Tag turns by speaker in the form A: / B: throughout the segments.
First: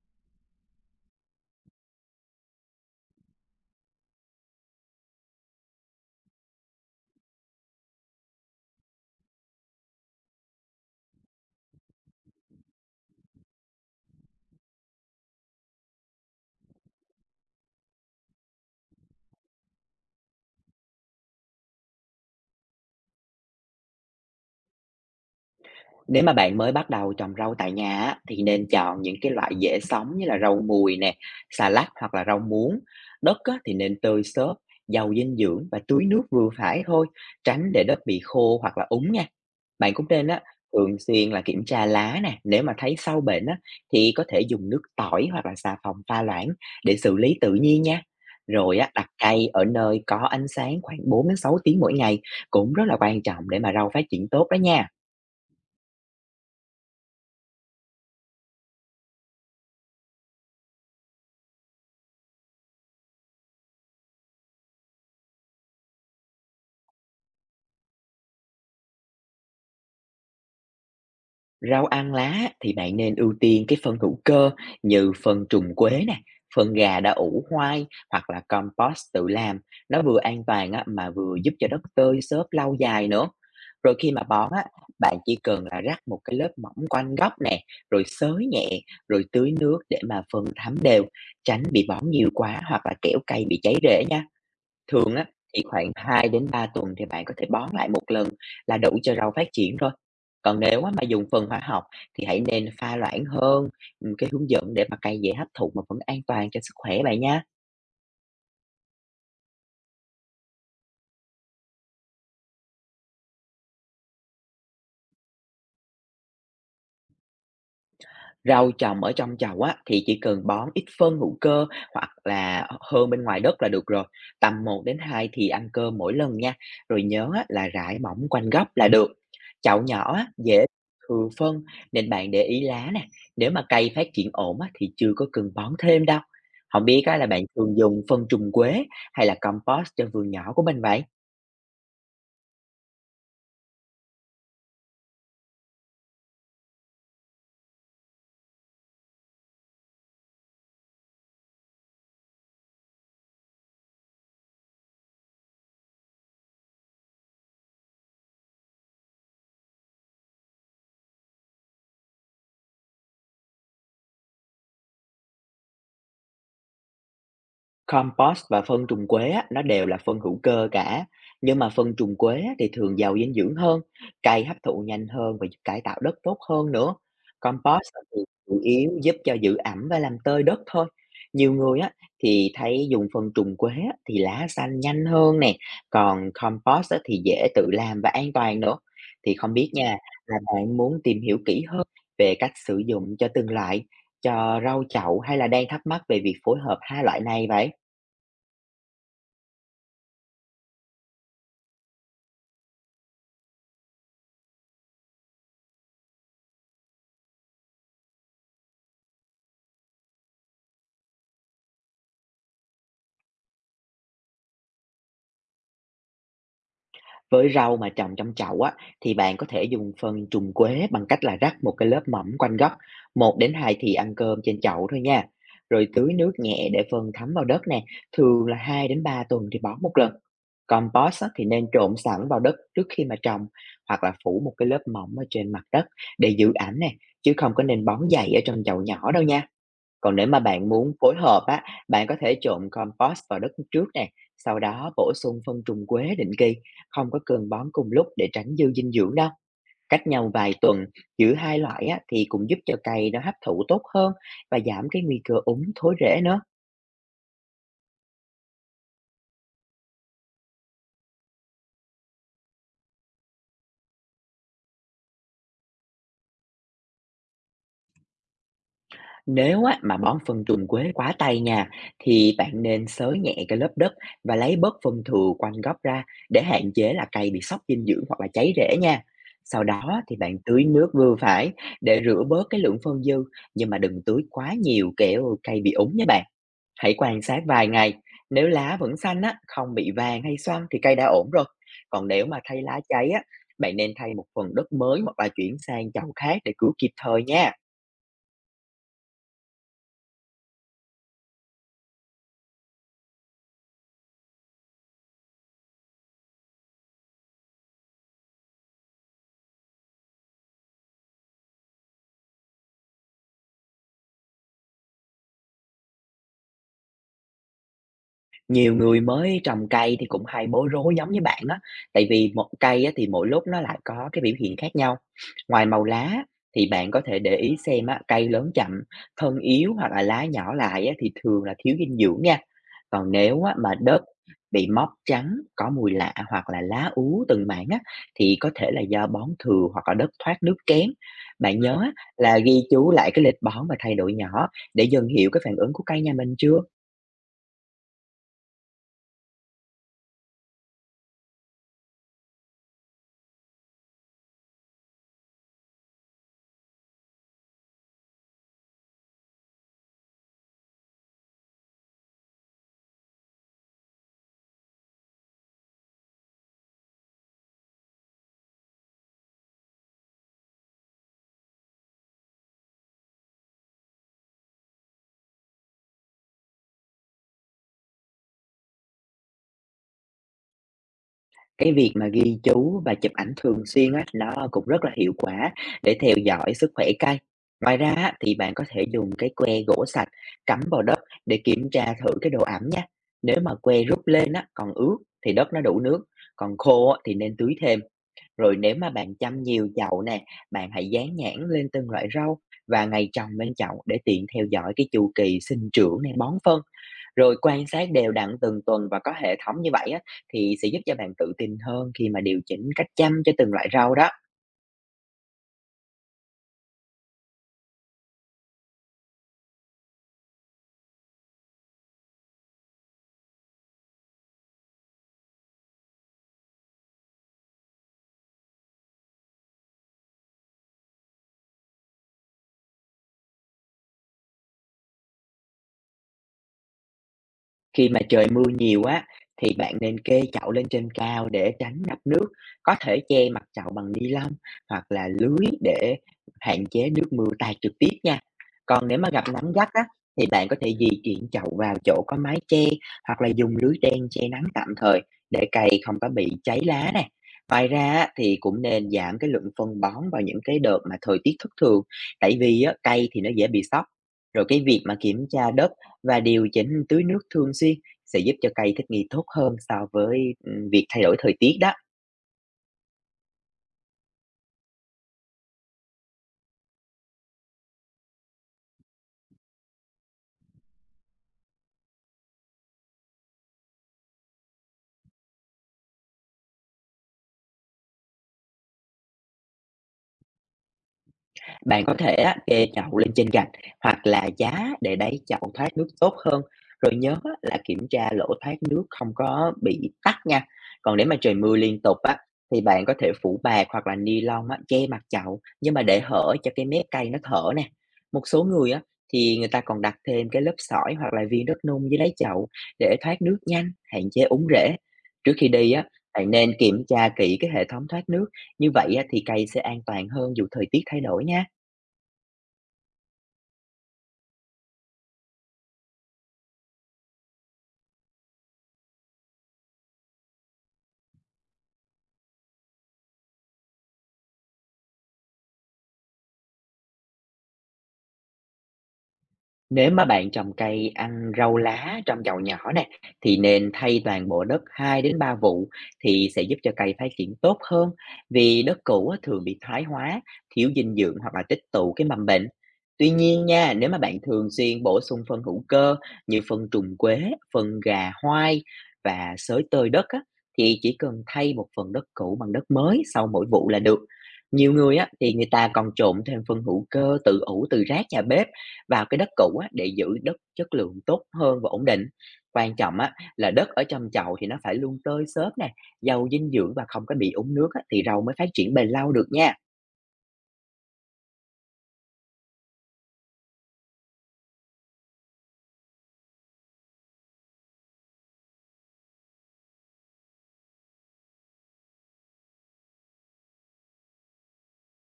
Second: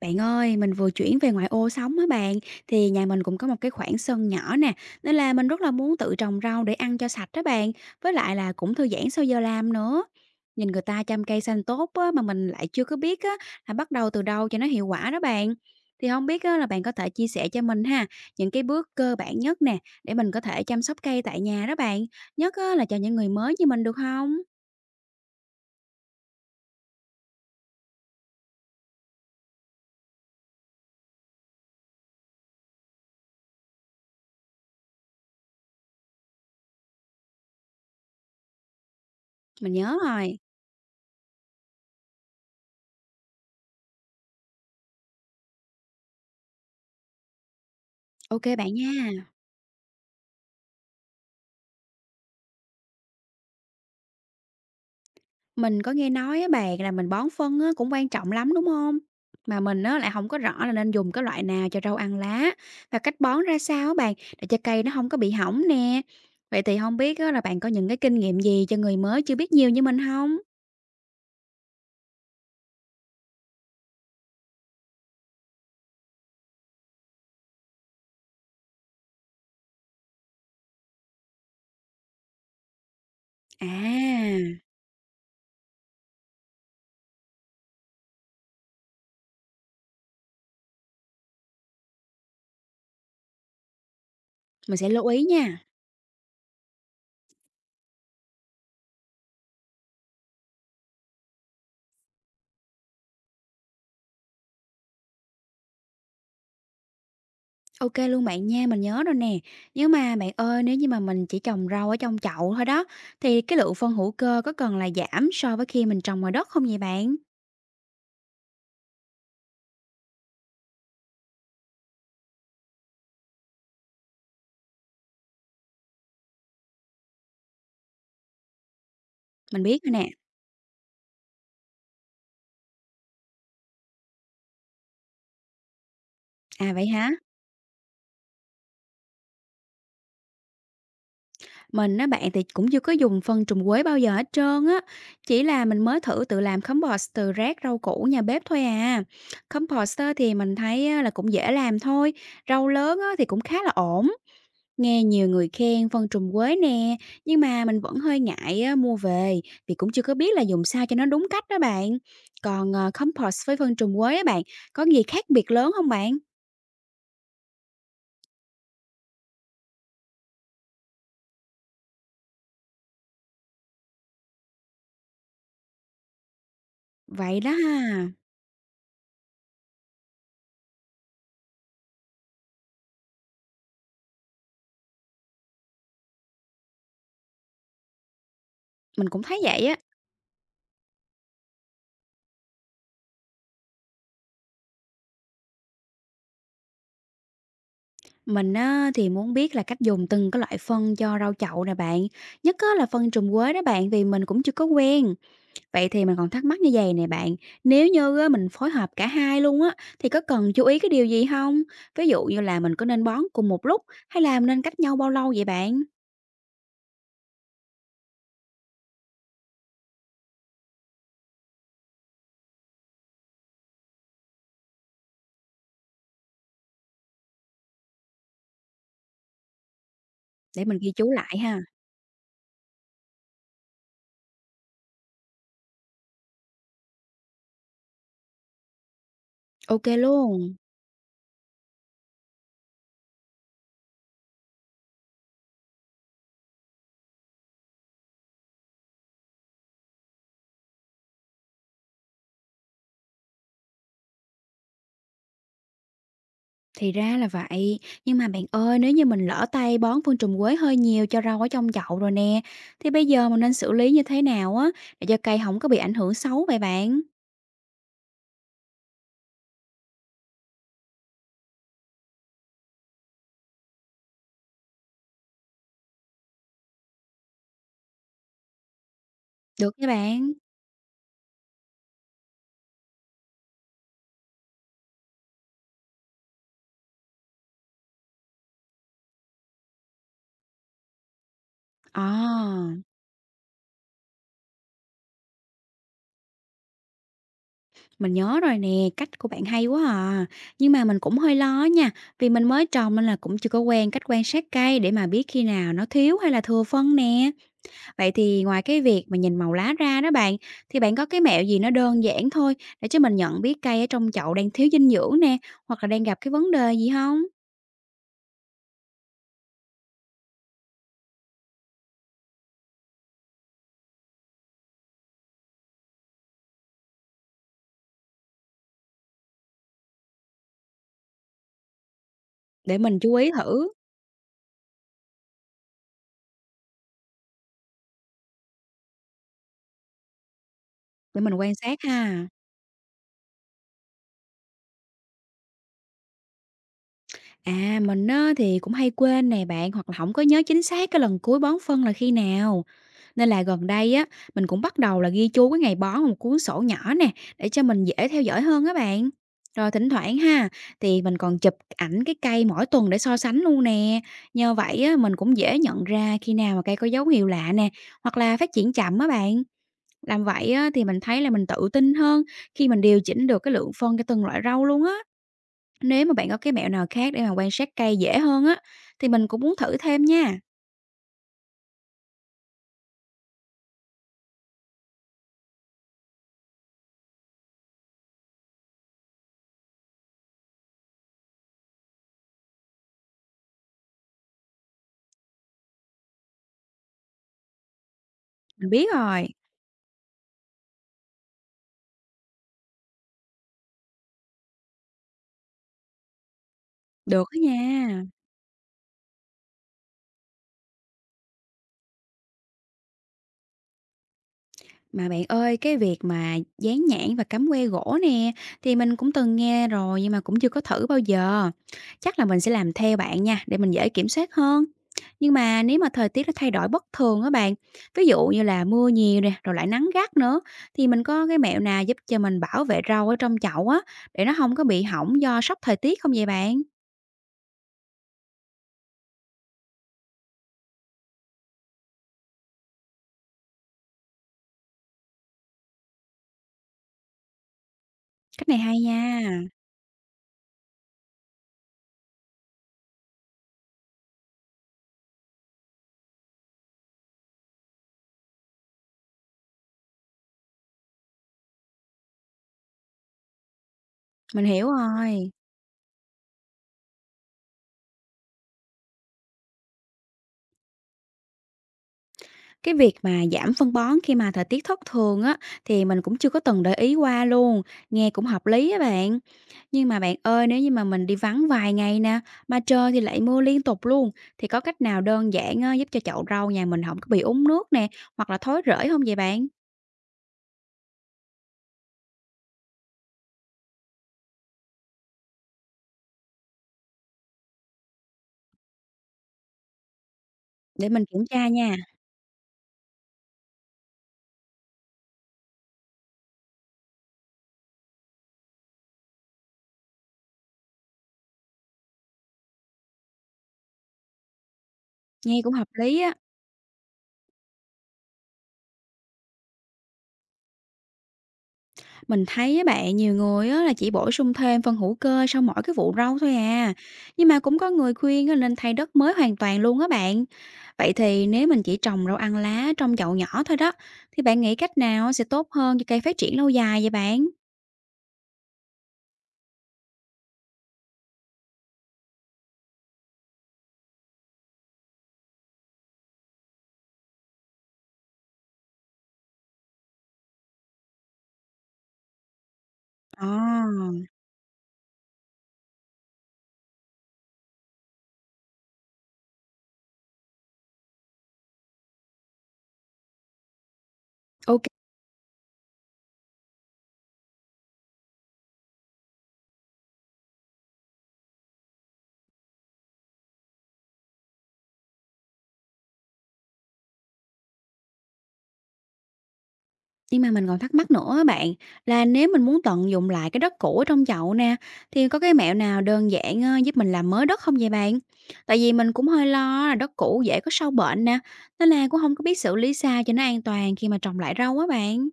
A: Bạn ơi, mình vừa chuyển về ngoại ô sống á bạn, thì nhà mình cũng có một cái khoảng sân nhỏ nè, nên là mình rất là muốn tự trồng rau để ăn cho sạch đó bạn, với lại là cũng thư giãn sau giờ làm nữa. Nhìn người ta chăm cây xanh tốt á, mà mình lại chưa có biết á, là bắt đầu từ đâu cho nó hiệu quả đó bạn. Thì không biết á, là bạn có thể chia sẻ cho mình ha, những cái bước cơ bản nhất nè, để mình có thể chăm sóc cây tại nhà đó bạn, nhất á, là cho những người mới như mình được không?
B: Nếu mà bạn mới bắt đầu trồng rau tại nhà á, thì nên chọn những cái loại dễ sống như là rau mùi nè, xà lách hoặc là rau muống. Đất á, thì nên tơi xốp, giàu dinh dưỡng và tưới nước vừa phải thôi, tránh để đất bị khô hoặc là úng nha.
A: Mình
B: Bạn
A: nhớ
B: cũng nên
A: rồi,
B: á, thường xuyên là kiểm tra lá nè, nếu mà thấy sâu bệnh á, thì có thể dùng nước tỏi hoặc là xà phòng pha loãng để xử lý tự nhiên nha.
A: ok bạn
B: Rồi á,
A: nha.
B: đặt cây ở nơi có ánh sáng khoảng 4 đến 6 tiếng mỗi ngày cũng rất là quan trọng để mà rau phát triển tốt đó nha.
A: Mình có nghe nói á bạn là mình bón phân á cũng quan trọng lắm, đúng không? Mà mình á lại không có rõ là nên dùng cái loại nào cho rau ăn lá và cách bón ra sao á bạn để cho cây nó không có bị hỏng nè. Vậy thì không biết á là bạn có những cái kinh nghiệm gì cho người mới chưa biết nhiều như mình không?
B: Rau ăn lá thì bạn nên ưu tiên cái phân hữu cơ như phân trùng quế nè, phân gà đã ủ hoai hoặc là compost tự làm. Nó vừa an toàn á, mà vừa giúp cho đất tơi xốp lâu dài nữa. Rồi khi mà
A: À,
B: bón á, bạn chỉ cần là rắc một cái lớp mỏng quanh gốc nè, rồi xới nhẹ, rồi tưới nước để mà phân thấm đều, tránh bị bón nhiều quá hoặc là kẻo cây bị cháy rễ nha.
A: mình sẽ lưu
B: Thường
A: ý
B: á, thì
A: nha.
B: khoảng 2 đến 3 tuần thì bạn có thể bón lại một lần là đủ cho rau phát triển rồi. Còn nếu á mà dùng phân hóa học thì hãy nên pha loãng hơn, cái hướng dẫn để mà cây dễ hấp thụ mà vẫn an toàn cho sức khỏe bạn nha.
A: Ok luôn bạn nha, mình nhớ rồi nè. Nhưng mà bạn ơi, nếu như mà mình chỉ trồng rau ở trong chậu thôi đó, thì cái lượng phân hữu cơ có cần là giảm so với khi mình trồng ngoài đất không vậy bạn?
B: Rau trồng ở trong chậu á, thì chỉ cần bón ít phân hữu cơ hoặc là hơn bên ngoài đất là được rồi, tầm một đến hai thì ăn cơm mỗi lần nha, rồi nhớ á, là rải mỏng quanh gốc là được.
A: Mình biết
B: Chậu
A: rồi nè.
B: nhỏ á, dễ thừa phân nên bạn để ý lá nè, nếu mà cây phát triển ổn á, thì chưa có cần bón thêm đâu.
A: À,
B: Không
A: vậy
B: biết
A: hả?
B: á, là bạn thường dùng phân trùng quế hay là compost cho vườn nhỏ của mình vậy?
A: Mình á bạn thì cũng chưa có dùng phân trùng quế bao giờ hết trơn á, chỉ là mình mới thử tự làm compost từ rác rau củ nhà bếp thôi à. Compost á thì mình thấy á là cũng dễ làm thôi, rau lớn á thì cũng khá là ổn. Nghe nhiều người khen phân trùng quế nè, nhưng mà mình vẫn hơi ngại á mua về vì cũng chưa có biết là dùng sao cho nó đúng cách đó bạn. Còn, compost với phân trùng quế á bạn, có gì khác biệt lớn không bạn?
B: Compost và phân trùng quế á, nó đều là phân hữu cơ cả, nhưng mà phân trùng quế á, thì thường giàu dinh dưỡng hơn, cây hấp thụ nhanh hơn và giúp cải tạo đất tốt hơn nữa.
A: Vậy đó
B: Compost
A: ha,
B: thì chủ yếu giúp cho giữ ẩm và làm tơi đất thôi. Nhiều người á thì thấy dùng phân trùng quế á, thì lá xanh nhanh hơn nè, còn compost á, thì dễ tự làm và an toàn nữa.
A: mình cũng
B: Thì
A: thấy
B: không
A: vậy
B: biết
A: á.
B: nha, là bạn muốn tìm hiểu kỹ hơn về cách sử dụng cho từng loại cho rau chậu hay là đang thắc mắc về việc phối hợp hai loại này vậy?
A: Mình á, thì muốn biết là cách dùng từng cái loại phân cho rau chậu nè bạn. Nhất á, là phân trùm quế đó bạn vì mình cũng chưa có quen. Vậy thì mình còn thắc mắc như vậy nè bạn. Nếu như á, mình phối hợp cả hai luôn á thì có cần chú ý cái điều gì không? Ví dụ như là mình có nên bón cùng một lúc hay là mình nên cách nhau bao lâu vậy bạn?
B: Với rau mà trồng trong chậu á, thì bạn có thể dùng phân trùn quế bằng cách là rắc một cái lớp mỏng quanh gốc, 1 đến 2 thìa ăn cơm trên chậu thôi nha. Rồi tưới nước nhẹ để phân thấm vào đất nè, thường là 2 đến 3 tuần thì bón một lần.
A: Để mình ghi chú
B: Compost á,
A: lại
B: thì
A: ha.
B: nên trộn sẵn vào đất trước khi mà trồng hoặc là phủ một cái lớp mỏng ở trên mặt đất để giữ ẩm nè, chứ không có nên bón dày ở trong chậu nhỏ đâu nha.
A: Ok
B: Còn nếu mà
A: luôn.
B: bạn muốn phối hợp á, bạn có thể trộn compost vào đất trước nè, sau đó bổ sung phân trùng quế định kỳ, không có cần bón cùng lúc để tránh dư dinh dưỡng đâu. Cách nhau vài tuần, giữ hai loại á, thì cũng giúp cho cây nó hấp thụ tốt hơn và giảm cái nguy cơ úng thối rễ nữa.
A: Thì ra là vậy, nhưng mà bạn ơi, nếu như mình lỡ tay bón phân trùng quế hơi nhiều cho rau ở trong chậu rồi nè, thì bây giờ mình nên xử lý như thế nào á để cho cây không có bị ảnh hưởng xấu vậy bạn?
B: Nếu á, mà bón phân trùn quế quá tay nha, thì bạn nên xới nhẹ cái lớp đất và lấy bớt phân thừa quanh gốc ra để hạn chế là cây bị sốc dinh dưỡng hoặc là cháy rễ nha. Sau
A: Được nha
B: đó thì
A: bạn.
B: bạn tưới nước vừa phải để rửa bớt cái lượng phân dư, nhưng mà đừng tưới quá nhiều kẻo cây bị úng nha bạn. Hãy quan sát vài ngày, nếu lá vẫn xanh á, không bị vàng hay xoăn thì cây đã ổn rồi. Còn nếu mà thay
A: À,
B: lá cháy á, bạn nên thay một phần đất mới hoặc là chuyển sang chậu khác để cứu kịp thời nha.
A: mình nhớ rồi nè, cách của bạn hay quá à. Nhưng mà mình cũng hơi lo nha, vì mình mới trồng nên là cũng chưa có quen cách quan sát cây để mà biết khi nào nó thiếu hay là thừa phân nè. Vậy thì ngoài cái việc mà nhìn màu lá ra đó bạn, thì bạn có cái mẹo gì nó đơn giản thôi để cho mình nhận biết cây ở trong chậu đang thiếu dinh dưỡng nè, hoặc là đang gặp cái vấn đề gì không?
B: Nhiều người mới trồng cây thì cũng hay bối rối giống như bạn á, tại vì một cây á, thì mỗi lúc nó lại có cái biểu hiện khác nhau. Ngoài màu lá thì bạn có thể để ý xem á, cây lớn chậm, thân yếu hoặc là lá nhỏ lại á, thì thường là thiếu dinh dưỡng nha.
A: Để mình
B: Còn
A: chú ý
B: nếu á,
A: thử,
B: mà đất bị mốc trắng, có mùi lạ hoặc là lá úa từng mảng á, thì có thể là do bón thừa hoặc là đất thoát nước kém.
A: để mình quan
B: Bạn
A: sát
B: nhớ á,
A: ha.
B: là ghi chú lại cái lịch bón và thay đổi nhỏ để dần hiểu cái phản ứng của cây nhà mình chưa?
A: À, mình á thì cũng hay quên nè bạn, hoặc là không có nhớ chính xác cái lần cuối bón phân là khi nào. Nên là gần đây á, mình cũng bắt đầu là ghi chú cái ngày bón vào một cuốn sổ nhỏ nè, để cho mình dễ theo dõi hơn á bạn. Rồi thỉnh thoảng ha, thì mình còn chụp ảnh cái cây mỗi tuần để so sánh luôn nè. Nhờ vậy á, mình cũng dễ nhận ra khi nào mà cây có dấu hiệu lạ nè, hoặc là phát triển chậm á bạn. Làm vậy á, thì mình thấy là mình tự tin hơn khi mình điều chỉnh được cái lượng phân cho từng loại rau luôn á. Nếu mà bạn có cái mẹo nào khác để mà quan sát cây dễ hơn á, thì mình cũng muốn thử thêm nha.
B: Cái việc mà ghi chú và chụp ảnh thường xuyên á, nó cũng rất là hiệu quả để theo dõi sức khỏe cây. Ngoài ra á, thì bạn có thể dùng cái que gỗ sạch cắm vào đất để kiểm tra thử cái độ ẩm nha. Nếu mà que rút lên á, còn ướt thì đất nó đủ nước, còn khô á, thì nên tưới thêm. Rồi
A: Mình
B: nếu
A: biết
B: mà bạn
A: rồi,
B: chăm nhiều chậu nè, bạn hãy dán nhãn lên từng loại rau và ngày trồng lên chậu để tiện theo dõi cái chu kỳ sinh trưởng này, bón phân.
A: được
B: Rồi
A: đó
B: quan sát
A: nha.
B: đều đặn từng tuần và có hệ thống như vậy á, thì sẽ giúp cho bạn tự tin hơn khi mà điều chỉnh cách chăm cho từng loại rau đó.
A: Mà bạn ơi, cái việc mà dán nhãn và cắm que gỗ nè, thì mình cũng từng nghe rồi nhưng mà cũng chưa có thử bao giờ. Chắc là mình sẽ làm theo bạn nha, để mình dễ kiểm soát hơn. Nhưng mà nếu mà thời tiết nó thay đổi bất thường á bạn, ví dụ như là mưa nhiều nè, rồi lại nắng gắt nữa, thì mình có cái mẹo nào giúp cho mình bảo vệ rau ở trong chậu á, để nó không có bị hỏng do sốc thời tiết không vậy bạn?
B: Khi mà trời mưa nhiều á, thì bạn nên kê chậu lên trên cao để tránh ngập nước, có thể che mặt chậu bằng ni lông hoặc là lưới để hạn chế nước mưa tạt trực tiếp nha.
A: Cách này hay
B: Còn nếu mà
A: nha,
B: gặp nắng gắt á, thì bạn có thể di chuyển chậu vào chỗ có mái che hoặc là dùng lưới đen che nắng tạm thời để cây không có bị cháy lá nè. Ngoài ra á, thì cũng nên giảm cái lượng phân bón vào những cái đợt mà thời tiết thất thường, tại vì á, cây thì nó dễ bị sốc.
A: mình
B: Rồi cái
A: hiểu
B: việc mà kiểm
A: rồi.
B: tra đất và điều chỉnh tưới nước thường xuyên sẽ giúp cho cây thích nghi tốt hơn so với, việc thay đổi thời tiết đó.
A: Cái việc mà giảm phân bón khi mà thời tiết thất thường á, thì mình cũng chưa có từng để ý qua luôn, nghe cũng hợp lý á bạn. Nhưng mà bạn ơi, nếu như mà mình đi vắng vài ngày nè, mà trời thì lại mưa liên tục luôn, thì có cách nào đơn giản á, giúp cho chậu rau nhà mình không có bị úng nước nè, hoặc là thối rễ không vậy bạn?
B: Bạn có thể á, kê chậu lên trên gạch hoặc là giá để đáy chậu thoát nước tốt hơn. Rồi nhớ á, là kiểm tra lỗ thoát nước không có bị tắc nha.
A: Để
B: Còn
A: mình
B: nếu mà
A: kiểm
B: trời
A: tra
B: mưa
A: nha,
B: liên tục á, thì bạn có thể phủ bạt hoặc là ni lông á, che mặt chậu nhưng mà để hở cho cái mép cây nó thở nè. Một số người á, thì người ta còn đặt thêm cái lớp sỏi hoặc là viên đất nung dưới đáy chậu để thoát nước nhanh, hạn chế úng rễ. Trước
A: nghe
B: khi
A: cũng hợp
B: đi á,
A: lý á.
B: bạn nên kiểm tra kỹ cái hệ thống thoát nước. Như vậy á, thì cây sẽ an toàn hơn dù thời tiết thay đổi nha.
A: Mình thấy á bạn, nhiều người á là chỉ bổ sung thêm phân hữu cơ sau mỗi cái vụ rau thôi à. Nhưng mà cũng có người khuyên á nên thay đất mới hoàn toàn luôn á bạn. Vậy thì nếu mình chỉ trồng rau ăn lá trong chậu nhỏ thôi đó, thì bạn nghĩ cách nào sẽ tốt hơn cho cây phát triển lâu dài vậy bạn?
B: Nếu mà bạn trồng cây ăn rau lá trong chậu nhỏ nè, thì nên thay toàn bộ đất 2 đến 3 vụ thì sẽ giúp cho cây phát triển tốt hơn. Vì đất cũ á, thường bị thoái hóa, thiếu dinh dưỡng hoặc là tích tụ cái mầm bệnh. Tuy
A: Ồ,
B: nhiên nha, nếu mà bạn thường xuyên bổ sung phân hữu cơ như phân trùng quế, phân gà hoai và xới tơi đất á, thì chỉ cần thay một phần đất cũ bằng đất mới sau mỗi vụ là được.
A: ok.
B: Nhiều người á, thì người ta còn trộn thêm phân hữu cơ tự ủ từ rác nhà bếp vào cái đất cũ á, để giữ đất chất lượng tốt hơn và ổn định. Quan trọng á, là đất ở trong chậu thì nó phải luôn tơi xốp nè, giàu dinh dưỡng và không có bị úng nước á, thì rau mới phát triển bền lâu được nha.
A: Nhưng mà mình còn thắc mắc nữa á bạn, là nếu mình muốn tận dụng lại cái đất cũ ở trong chậu nè, thì có cái mẹo nào đơn giản giúp mình làm mới đất không vậy bạn? Tại vì mình cũng hơi lo là đất cũ dễ có sâu bệnh nè, nên là cũng không có biết xử lý sao cho nó an toàn khi mà trồng lại rau á bạn.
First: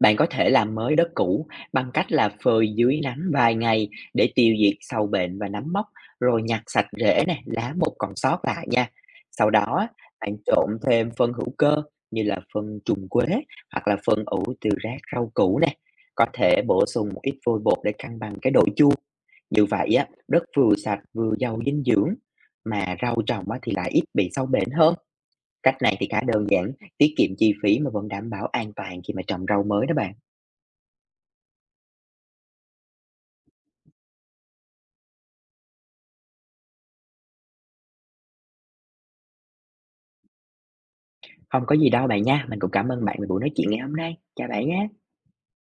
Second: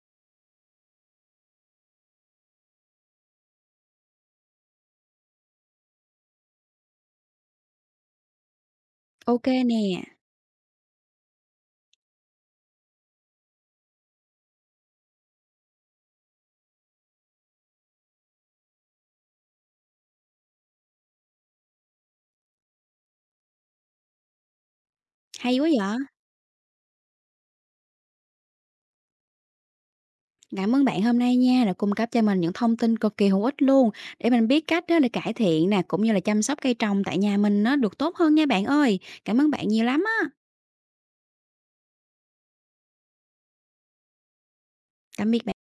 B: Bạn có thể làm mới đất cũ bằng cách là phơi dưới nắng vài ngày để tiêu diệt sâu bệnh và nấm mốc, rồi nhặt sạch rễ nè, lá mục còn sót lại nha.
A: Ok
B: Sau đó
A: nè,
B: á, bạn trộn thêm phân hữu cơ như là phân trùng quế hoặc là phân ủ từ rác rau củ nè. Có thể bổ sung một ít vôi bột để cân bằng cái độ chua. Như vậy á, đất vừa sạch vừa giàu dinh dưỡng mà rau trồng á thì lại ít bị sâu bệnh hơn.
A: hay quá
B: Cách
A: vậy.
B: này thì khá đơn giản, tiết kiệm chi phí mà vẫn đảm bảo an toàn khi mà trồng rau mới đó bạn.
A: Cảm ơn bạn hôm nay nha đã cung cấp cho mình những thông tin cực kỳ hữu ích luôn để mình biết cách đó để cải thiện nè cũng như là chăm sóc cây trồng tại nhà mình nó được tốt hơn nha bạn ơi. Cảm ơn bạn nhiều lắm á.
B: Không có gì đâu bạn nha, mình cũng cảm ơn bạn về buổi nói chuyện ngày hôm nay. Chào bạn nhé.
A: Tạm biệt.